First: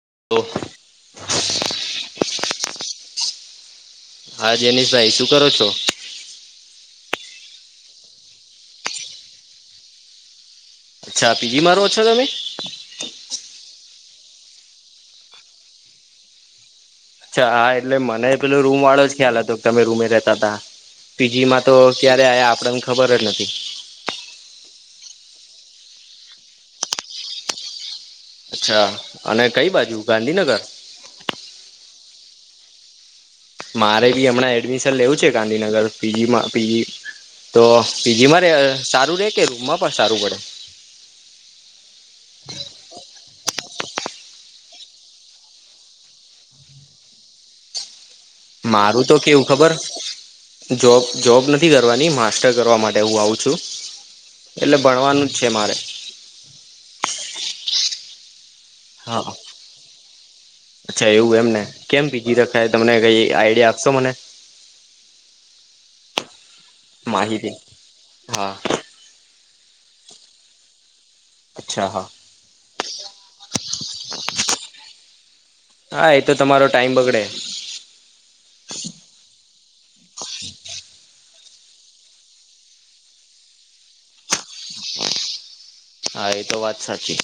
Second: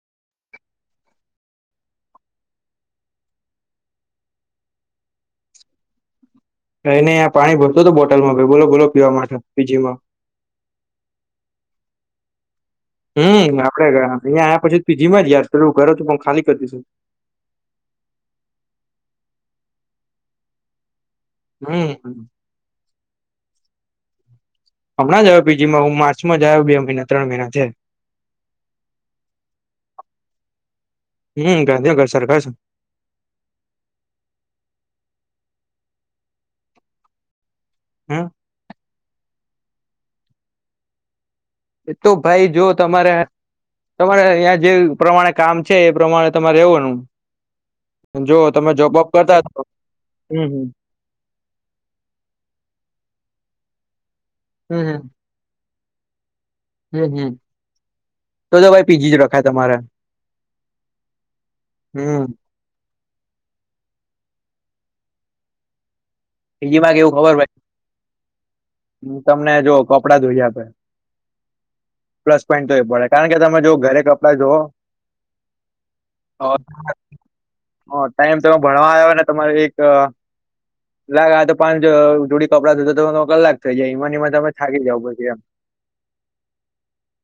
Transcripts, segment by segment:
[unintelligible] હા જેનીશભાઈ, શું કરો છો? કાઈ નહીં, આ પાણી ભરતો તો બોટલમાં. ભાઈ બોલો, બોલો પીવા માટે પીજીમાં. અચ્છા. પીજી મા રહો છો તમે? હમ્મ. આપડે ગા અહીયાં આ પીજી યાદ કરું. ઘરે તો હું પણ ખાલી કરતું છે. અચ્છા હા, એટલે મને પેલુ રૂમ વાળો જ ખ્યાલ હતો કે તમે રૂમે રેતા તા. પીજીમાં તો હમ ક્યારે આયા આપડ એમ ખબર જ નથી. હમણાં જ આવ્યો પીજીમાં હું માર્ચમાં જ આયો બે મહિના ત્રણ મહિના થયા. અચ્છા. અને કઈ બાજુ ગાંધીનગર? હમ [unintelligible] મારે બી હમણાં એડમિશન લેવું છે ગાંધીનગર પીજીમાં પીજી તો હમ પીજી મા રે સારું રે, કે રૂમમાં પણ સારું પડે? એ તો ભાઈ જો તમારે તમારે યા જે પ્રમાણે કામ છે એ પ્રમાણે તમારે રહેવાનું. જો તમે જોબ મારું વોબ તો કરતા કેવું હશો ખબર હમ હમ જોબ-જોબ નથી કરવાની, માસ્ટર કરવા માટે હું આવું છું. એટલે ભણવાનું જ છે મારે. હમ્મ-હમ્મ. હાહ અચ્છા એવું એમ ને. કેમ હમ પીજી રખાય તમને કઈ આઈડિયા આપશો મને? પીજી માં કેવું ખબર ભા માહિતી હા. અમ તમને જો કપડા ધોઈ આપે અચ્છા હા પ્લસ પોઈન્ટ તો એ પડે કારણ કે તમે જો ઘરે કપડા ધુઓ હા. એ તો અહ તમારો ટાઈમ [unintelligible] બગડે અહ ટાઈમ તમે ભણવા આવ્યો ને તમાર એક લા લા તો પાંચ જ જોડી કપડાં ધોઓ તો કલાક થઈ જાય. એમા ને એમાં તમે થાકી જાવ પછી એમ. હા એ તો વાત સાચી.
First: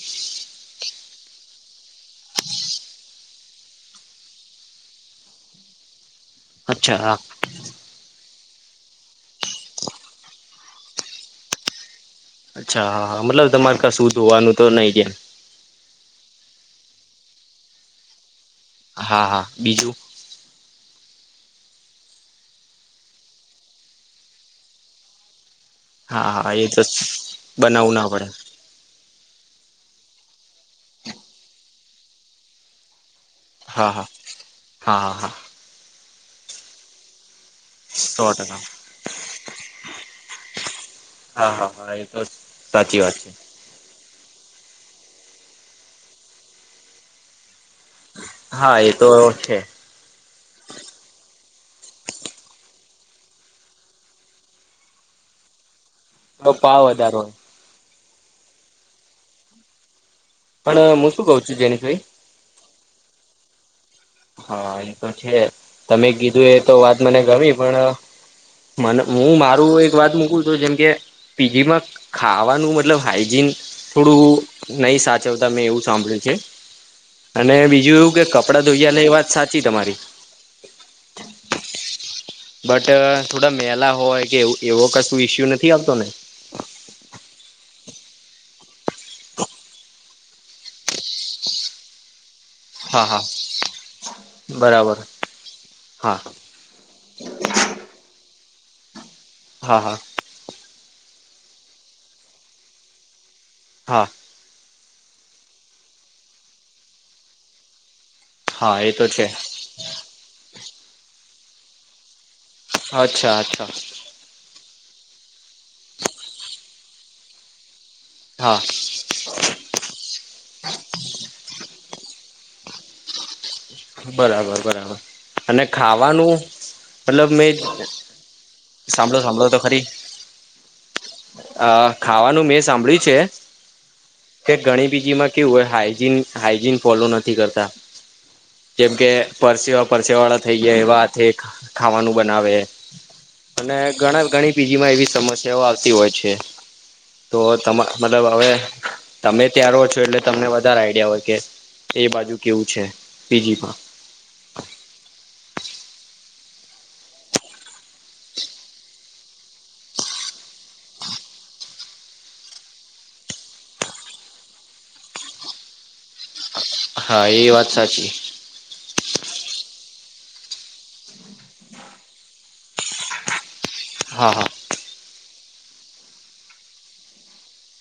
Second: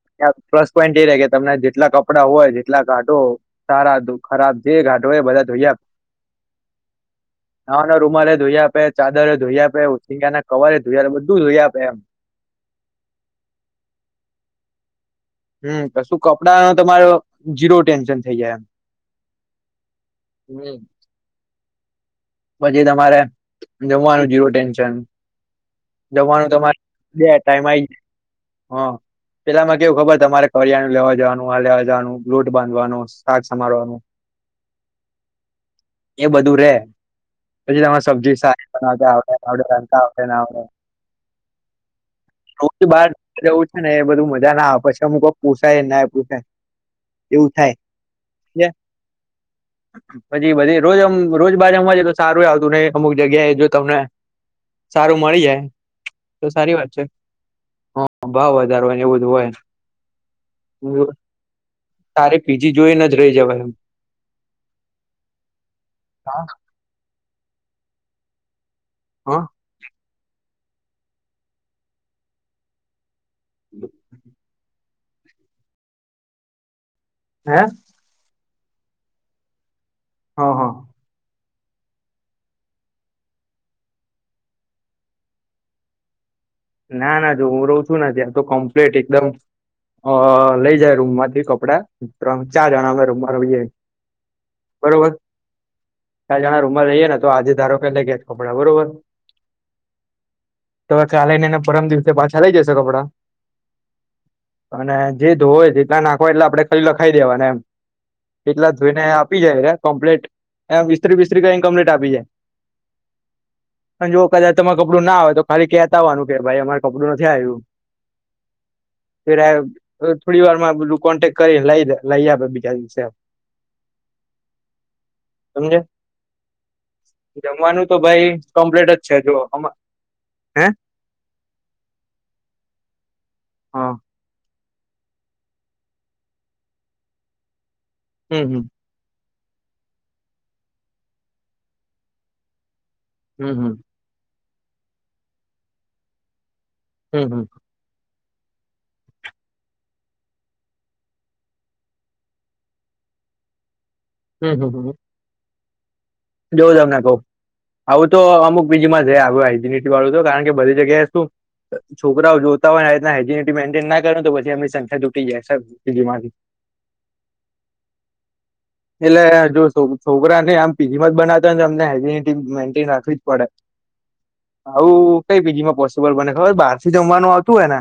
કે રે કે તમને જેટલા કપડાં હોય જેટલા કાઢો સારા ખરાબ જે કાઢો હોય એ બધા ધોઈ આ અચ્છા હા નાવા ના રૂમાલે ધોઈ આપે, ચાદરે ધોઈ આપે, ઓસીકા ના કવરે ધોઈ આપે બધું ધું ધોઈ આપે એમ. અચ્છા, હા, હા મતલબ તમારે કશું ધોવાનું તો નહી ત્યાં. હમ્મ તો શું કપડાનો તમારો જીરો ટેન્શન થઇ જાય એમ. હા, હા બીજું. હમ્મ. પછી તમારે જમવાનું જીરો ટેન્શન હા જમવાનું હા એ તમારે તો બે ટાઈમ આય બનાવવું ના પડે [unintelligible] હા. પેલામાં કેવું ખબર તમારે કરિયાણું લેવા જવાનું, આ લેવા જવાનું, લોટ બાંધવાનો શાક હા, સમારવાનું હા, હા, હા, હા. એ બધું રહે. પછી તમારે સો સબ્જી શાક ટકા [inaudible] હા હા હા એ તો [inaudible] સાચી બાર વાત જેવું છે ને એ બધું મજા ના આવ પછી અમકો પોસાય ના પોસાય એવું થાય. હા સમજ્યા. એ તો છે પછી બધી રોજ આમ રોજ [unintelligible] તો સારું એ આવતું ને અમુક જગ્યાએ જો તમને સારું મળી જાય તો સારી પા વાત છે વધારો હોય. ભાવ વધારો હોય ને એવું બધું હોય. પણ હું હમ્મ, શું કઉ છું જેની ભાઈ તારે પીજી જોઈને જ રહી જવાય એમ. હા એ તો છે. તમે હા કીધું એ તો વાત મને ગમી પણ અહ મને હું હા મારું એક વાત મૂકું છું જેમકે પીજીમાં ખાવાનું મતલબ હાઈ જીન થોડું નહીં સાચવતા મેં એવું સાંભળ્યું છે. અને હે બીજું એવું કે કપડાં ધોઈયા એ વાત સાચી તમારી હા હા બટ થોડા મેલા હોય કે એવો કશું ઈસ્યુ નથી આવતો ને ના ના જો હું રો શું નથી આ તો કમ્પ્લીટ એકદમ અ લઈ જાય રૂમમાંથી કપડા ત્રળ ચાર હા જણા રુમ હા મા ર‌ઈયે બરાબર બરોબર હા ત્રળ જણા રૂમમાં રહીએે ને તો આજે ધારો કેલે ગયા કપડા બરોબર હા હા ખ્યા લઈ નેને પરમ દિવસે પાછા લઈ જશે કપડા હા અને જે ધોવો હોય જેટલા નાખવા હોય એટલે આપડણે ખા લખાઈ દેવા ને એમ એટલા હા એ ઘોઈ ને તો છે આપી જાયરા કમ્પ્લીટ એ ઈસ્ત્રી બિસ્ત્રી કરીને કમ્પ્લીટ આપી જાય અચ્છા અચ્છા પણ જો કદાચ તમારે કપડું ના આવેય તો ખાલી કેતા આવવાનું કે મારે કપડું નથી આવ્યું હા પે થોડી વાર માં બધું કોન્ટેક કરી લાઈ દે લઈ આપે બીજા દિવસે આપે બરાબર બરાબર અને સમજે ખાવાનું મતલબ મેં જમવાનું તો ભાઈ કમ્પ્લીટ જ છે સાંભળો જો સાંભળો તો ખરી હ અ ખાવાનું મેં સાંભળ્યું છે હા કે ઘણી બીજી માં કેવું હોય હાઈજીન હાઈજીન ફોલો નથી કરતા હમ હમ જેમ કે પરસેવા પરસે વાળા થઇ ગયા એવા હાથે ખાવાનું બનાવે હમ હમ અને ઘણા ઘણી બીજીમાં એવી સમસ્યાઓ આવતી હોય છે હમ તો હમ તમા મતલબ હવે તમે ત્યાં રહો છો એટલે તમને વધારે આઈડિયા હોય કે એ બાજુ કેવું છે બીજી પણ હમ હમ હ [unintelligible] [inaudible] જોઉ તમને ક‌ઉ આવું તો અમુક બીજીમાં જ આવ હજીનિટી વાળું તો કારણ કે બધી જગ્યાએ શું છોકરાઓ જોતા હોયને આ રીતના હજીનિટી મેન્ટેન ના કરે તો પછી એમની સંખ્યા તૂટી જાય છે માંથી હા એ વાત સાચી એટલે જોશું છોકરા ને આમ પીજી માં જ બનાવતા હો ને અમને હેનિ મેન્ટેન રાખવી જ પડે હા હા આવું કઈ બીજીમાં પોસિબલ બને ખબર બહાર થી જમવાનું આવતું હોય ને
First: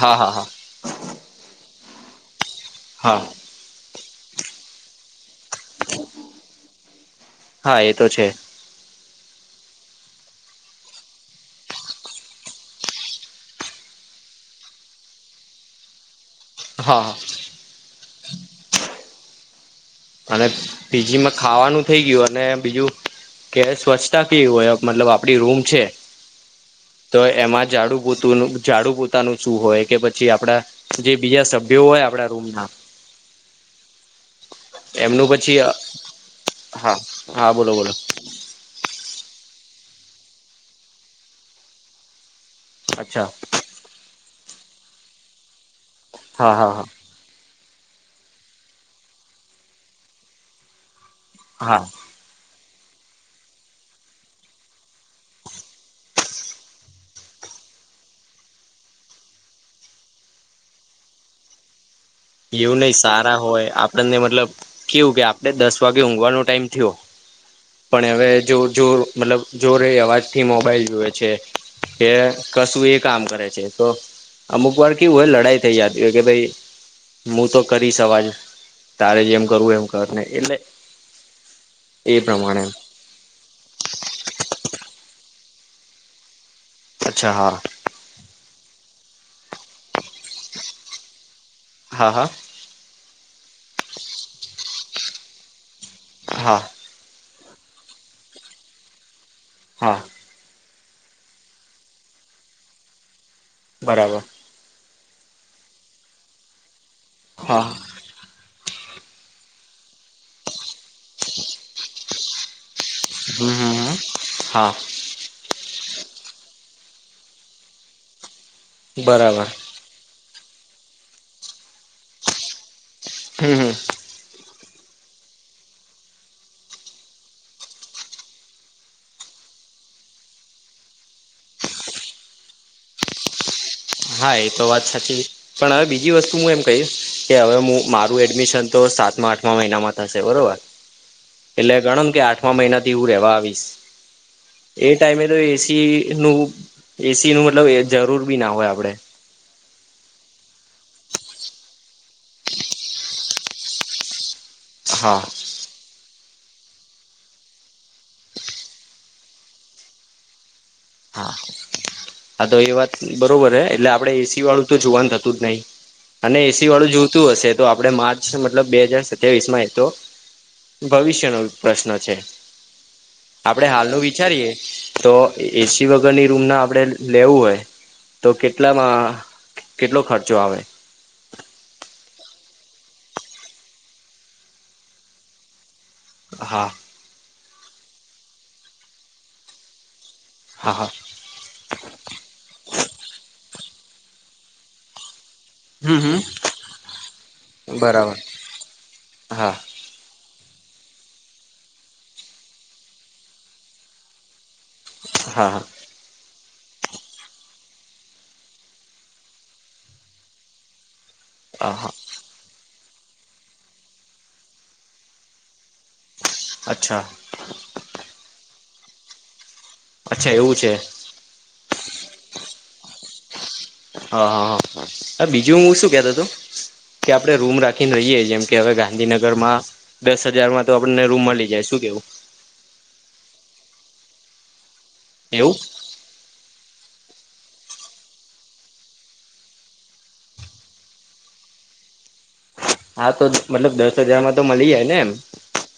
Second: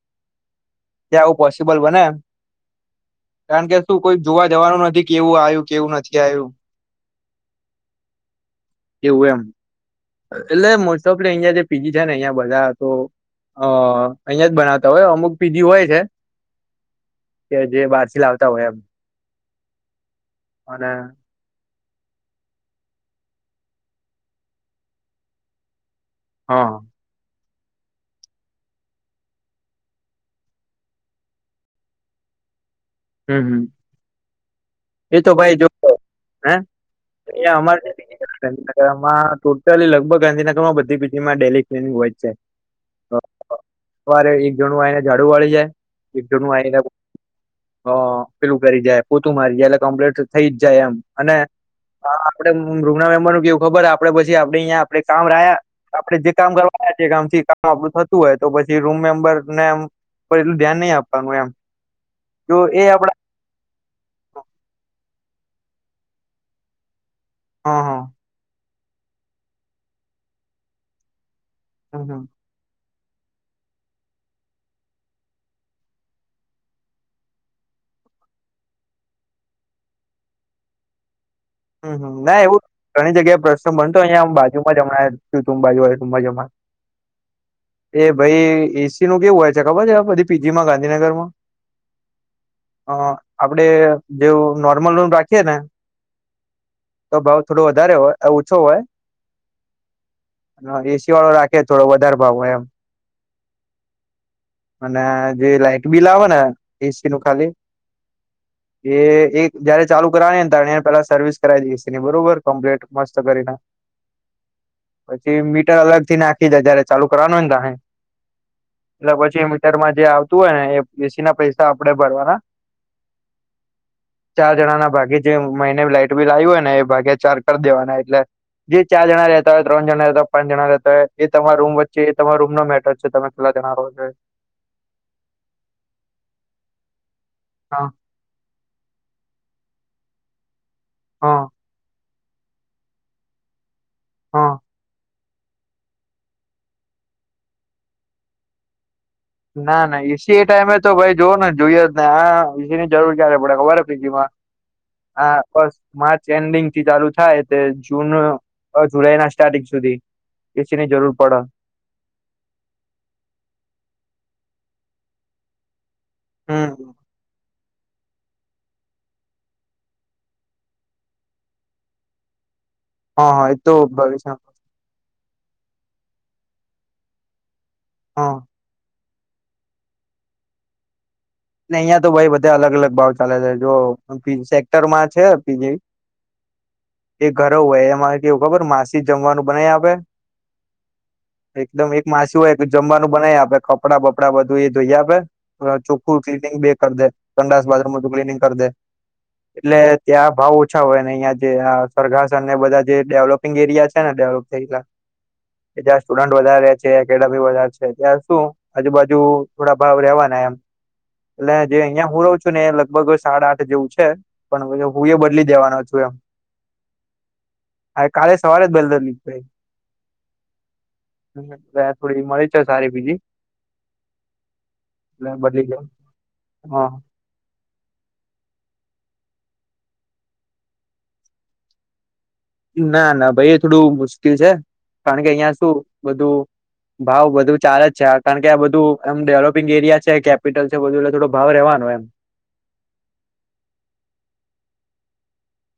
હા હા હા બોલ બને હા તુ કોઈ જોવા જવાનું નથી કેવું આવ્યું કેવું નથી આવ્યું હા એ તો છે. એવું એમ એટલે મોસ્ટ ઓફ જે પીજી થ ને અહિયાયા બધા તો હ અહિયાં જ બનાવતા હોય અમુક પીજીી હોય છે. હા હા કે જે બહારથી લાવતા હોય એમ અને પીજીમાં ખાવાનું થઈ ગયું અને બીજું કે સ્વચ્છતા કેવી હોય?? મતલબ આપડી રૂમ છે હા તો એમાં ઝાડુ પોતુનુ ઝાડુ પોતાનું શું હોય કે પછી આપડા જે બીજા સભ્યો હોય આપડા રૂમ ના હમ હમ... એમનું પછી હા હ હા બોલો બોલો અમામાં ટોટલ લગભગ ગાંધીનગરમાં બધી પી જી માં ડેલી ટ્રેનિંગ હોય જ છે. અ અચ્છા અ સવારે એક જણું આયને ઝાડુ વાળી જાય [unintelligible] નું હા હા આયને હા [unintelligible] હ પેલું કરી જાય પોતું મારી જાય એટલે કમ્પ્લેટ થ થઇ જ જાય એમ અને હા અ આપડે રૂમના મેમ્બરનું કેવું ખબર આપડે પછી આપડે અઈયા આપડે કામ રયા આપડે જે કામ કરવાના છે એ કામ થી કામ આપડું થતું હોય તો પછી રૂમ મેમ્બર ને એમ પછી એટલું ધ્યાન નહી આપવાનું એમ જો એવું એ નઈ આપડા સારા હોય આપ પણને મતલબ કેવું કે આપણે દસ વાગે ઊંઘવાનો ટાઈમ થ્યો હા હા પણ યવે જ્યો જોર મતલબ જોરે એ અવાજથી મોબાઈલ જુવે છે હમ કે હમ કશું એક કામ કરે છે તો અમુક વાર કેવું હોય લડાઈ થઈ જાતી હોય કે ભઈ મું તો કરીશ અવાજ તારે જેમ કરવું હોય એમ કર ને એટલે હમ્મ, હમ્મ, એ ના એવું પ્રમાણે ઘણી જગ્યાએ પ્રશ્ન બનતો હોય અઈયા બાજુમાં જ અમણાં થ્યુ તું બાજો [unintelligible] તુંબાજોમાં અચ્છા હા એ ભઈ એ સી નું કેવું હોય ખબર છે આ બધી પી જી માં ગાંધીનગરમાં હા હા અ આપડે જેવુ નોર્મલ રૂમ રાખીએ ને હા. તો ભાવ થોડો વધારે હોય ઓછો હોય. હા. હ એ સી વાળો રાખીયે થોડો વધારે ભાવ હોય એમ. બરાબર. અને જે લાાઈટ બિલ આવ ને એ સી નું ખાલી હા એ એક જયારે ચાલુ કરાની હોય ત્યારે પેલા સ સર્વિસ કરાય દઈ એ સે ને બરોબર કમ્પલેટ મસ્ત કરીને હમ હમ હમ હા પછી મી ટર અલગથી નાખી દે જયારે ચાલુ કરવાનું હોય ને તારે એટલે પછી બરાબર મીટરમાં જે આવ તું હોય ને એ એ સી ના પૈસા આપણેે ભરવાના હમ હમ ચાર જણાના ભાગે જે મહિને લાાઈટ બિલ આયુ હોય ને એ ભાગે ચાર કરી દેવાના એટલે જે ચાર જણા રહેતા હોય, ત્રણ જણા રહેતા હોય, પાંચ જણા રહેતા હોય એ તમારા રૂમ વચ્ચે એ તમારા રૂમનો મેટર છે તમે ખ હા, એ તો વાત સાચી, પણ અવે બીજી વસ્તુ હું એમ કહીશ કે હવે મું હા મારું એડમિશન તો સાતમા આઠમા મહિનામાં થશે બરોબર હા એટલે ગણો ન કે આ ઠમા મહિનાથી હું રેવા આવીશ, હા એ ટાઈમે એ સી નું એ સી નું મતલબ એ જરૂર બી ના હોય આપડે ના ના, ઈ સી એ ટાઈમે તો ભાઈ જોઓને જોઈએ જ ને આ ઈ સી ની જરૂર ક્યારે પડે ખબર હે પી જી માં હા બસ મા ચ એન્ડિંગથી ચાલુ થાય તે જૂન અ જુલાઈના સ્ટાર્ટિંગ સુધી એસી ની જરૂર હા, પડે હા તો એ વાત બરોબર હે એટલે આ પડે એ સી વાળું તો જોવાનું થતું જ નઈ અને એ સી હમ વાળું જોતું અશે તો આપડે માર્ચ મતલબ બે હાજાર સત્યાવીસ માં એ તો ભવિષ્યનો પ્રશ્ન છે. હા હા એ આપડે તો હાલનું ભવિષ્ય વિચારીએ તો એ એ સી વગરની રૂમના આપણેે લેવું હોય તો હા કેટલામાં કેટલો ખર્ચો આવે? ને અઈયાં તો ભાઈ બધે અલગ અલગ ભાવ ચાલે છે, જો પિન સેક્ટરમાં છે પી જી હા. એ ઘરઉ હોય એમાં કેવું ખબર માસી જમવાનું બનાય આપે હા હા એકદમ એક માસી હોય [unintelligible] જમવાનું બનાય આપે કપડા બપડા બધું એ ધોઈ આપે અ ચોક્ હમ હમ ખુ કલિનિંગ બી એ કર દે, સંડાસ બાથરૂમ બધુ બરાબર ક્લીનિંગ કર દે હા એટલે ત્યાં ભાવ ઓછા હોય ને અઇયા જે આ સ્વર્ગાસન ને બધા જે ડેવલોપિંગ એરિયા છે ને ડેવ થયલા હા હા એ જ્યારે સ્ટુડન્ટ વધારે છે કે ડમી વધારે છે ત્યાર શું આજુબાજુ થોડા ભાવ રેવાના એમ એટલે જે હા હા અહિયાં હું રહું છું ને એ લગભગ સાડા આઠ જેવું છે પણ હું એ બદલી દેવાનો છે. અચ્છા કાલે સવારે જ બલદર નીક હ અચ્છા એવું છે ત થોડી મળી છે સારી બીજી હા હા હા એટલે બીજું હું બદલી શું કેતા તું હ કે આપડે રૂમ રાખી ન રહીએ જેમ કે હવે ગાંધીનગર માં દસ હજારમાં તો આપણને રૂમ મળી જાય શું કેવું? ના ના ભાઈ થોડું મુશ્કેલ છે કારણ કે અહિયાં એવું શું બધું ભાવ બધું ચારે જ છે કારણ કે આ બધું એમ ડેવલોપિંગ એરિયા છે કેપિટલ છે બધું એટલે થોડો ભાવ રહેવાનું ન એમ. હા તો મતલબ દસ હજારમાં તો મળી જાય ને એમ.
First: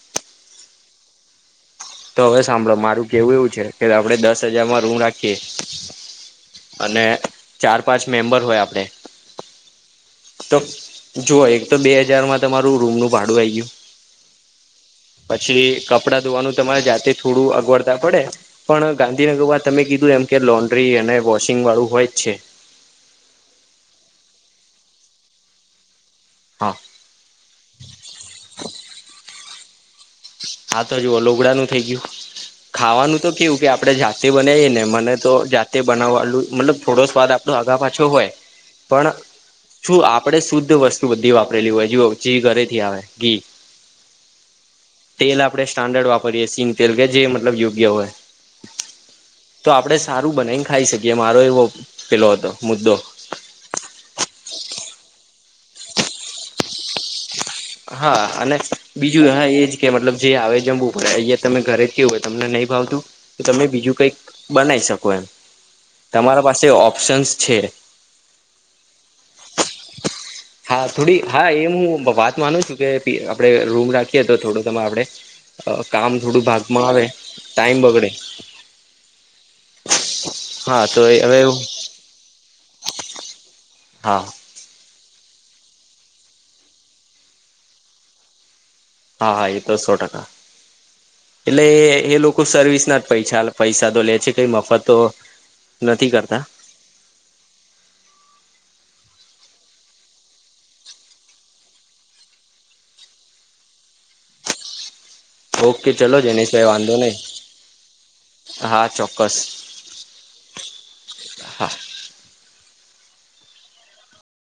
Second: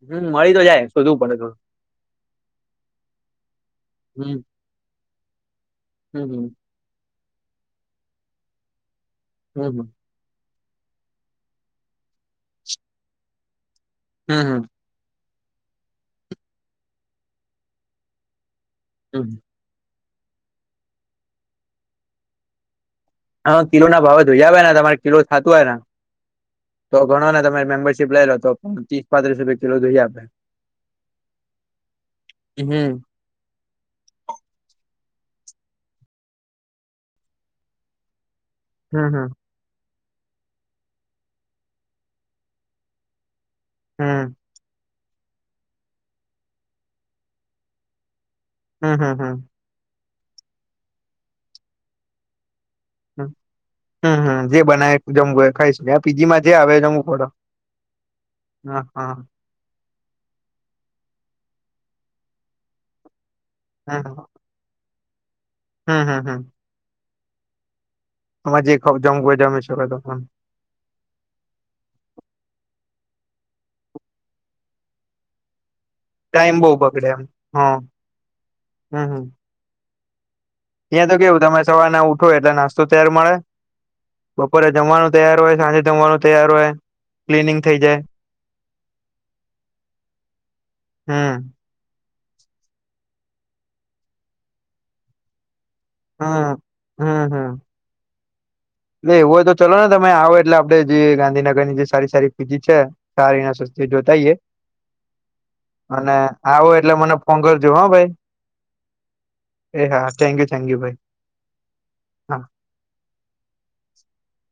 હમ મળી તો જાય શોધવું પડે થોડું. તો હવે સાંભળો મારું કેવું એવું છે કે આપડે દસ હમ હજારમાં રૂમ રાખીએ હમ અને ચાર પાંચ મેમ્બર હોય આપડે હા હા. તો જોઓ એક તો બે હજારમાં તમારું રૂમનું ભાડું આય ગયું. હમ હમ. પછી કપડાં ધોવાનું તમારે જાતે થોડું અગવડતા પડે. પણ હમ ગાંધીનગરમાં તમે કીધું એમ કે લોન્ડ્રી અને વોશિંગ વાળું હોય જ છે. હા કિલો ના ભાવે જોઈ આવે તમારે કિલો થતું હોય હા તો ઘણો ને તમે મેમ્બરશીપ લઈ લો તો પણ ત્રીસ પાંત્રીસ રૂપિયા કિલો ધોઈ હા તો જુઓ લોગડા નું થઇ ગયું. હમ ખાવાનું તો કેવું કે આપડણે જાતે બનાવીયએ ને મને તો જાતે બનાવ આલ મતલબ થોડો સ્વાદ આપડો આગા પાછો હોય. હમ પણ હમ. શું આપણે શુદ્ધ વસ્તુ બધી વાપરેલી હોય જે ચી ઘરેથી આવે ઘી હમ. તેલ આપડણે સ્ટાન્ડર્ડ વાપરીયએ સિન તેલ કે જે મતલબ યોગ્ય હોય. હમ હમ હમ. તો આપણે સારું બનાવી ને ખાઈ શકીએ મારો એવો પેલો હતો. મુદ્દો હ હમમ જે બનાય જમવું એ ખાઈશ ને પીજી માં જે આવે જમવું પડ હા અને બીજું હ એજ કે મતલબ જે આવે જમવું પડે અહંયા તમે ઘરે જ કેવું હોય તમને નહીં ભાવતું. તમે બીજું હમ કઈક બનાવી શકો એમ હમ તમારા પાસે ઓપ્શન્સ છે. આમાં જે જમઘું હોય જમેશને હા થોડી હા એ હું વાત માનું છું કે આપણે રૂમ રાખીએ તો થોડો ત આપડણે કામ થોડું ટાઈમ બહુ ભાગમાં આવે બગડે એમ હા ટાઈમ બગડે. હમ હમ હા ત્યાં તો કેવું હવે તમે સવાર ના ઉઠો એટલે નાસ્તો ત્યારે મળે હા બપોરે જમવાનું તૈયાર હોય સાંજે જમવાનું તૈયાર હોય ક્લીનિંગ થઈ જાય. હા હા એ તો સો ટકા હમ એટલે એ લોકો ખ સર્વિસ ના જ પૈસા પૈસા તો લે છે કઈ મફત તો નથી કરતા હમ હમ હમ. એલે એવુંય તો ચલો ને તમે આવો એટલે આપડે જે ગાંધીનગર ની જે સારી સારી ફીજી છે સારી સસ્તી જોતાઈએ ઓકે અને ચલો જનીશભાઈ આવો એટલે વાંધો મને નહી ફો કરજો હા ભાઈ. હા ચોક્કસ એ હા થેન્ક યુ થેન્ક યુ ભાઈ. હા [unintelligible] [inaudible]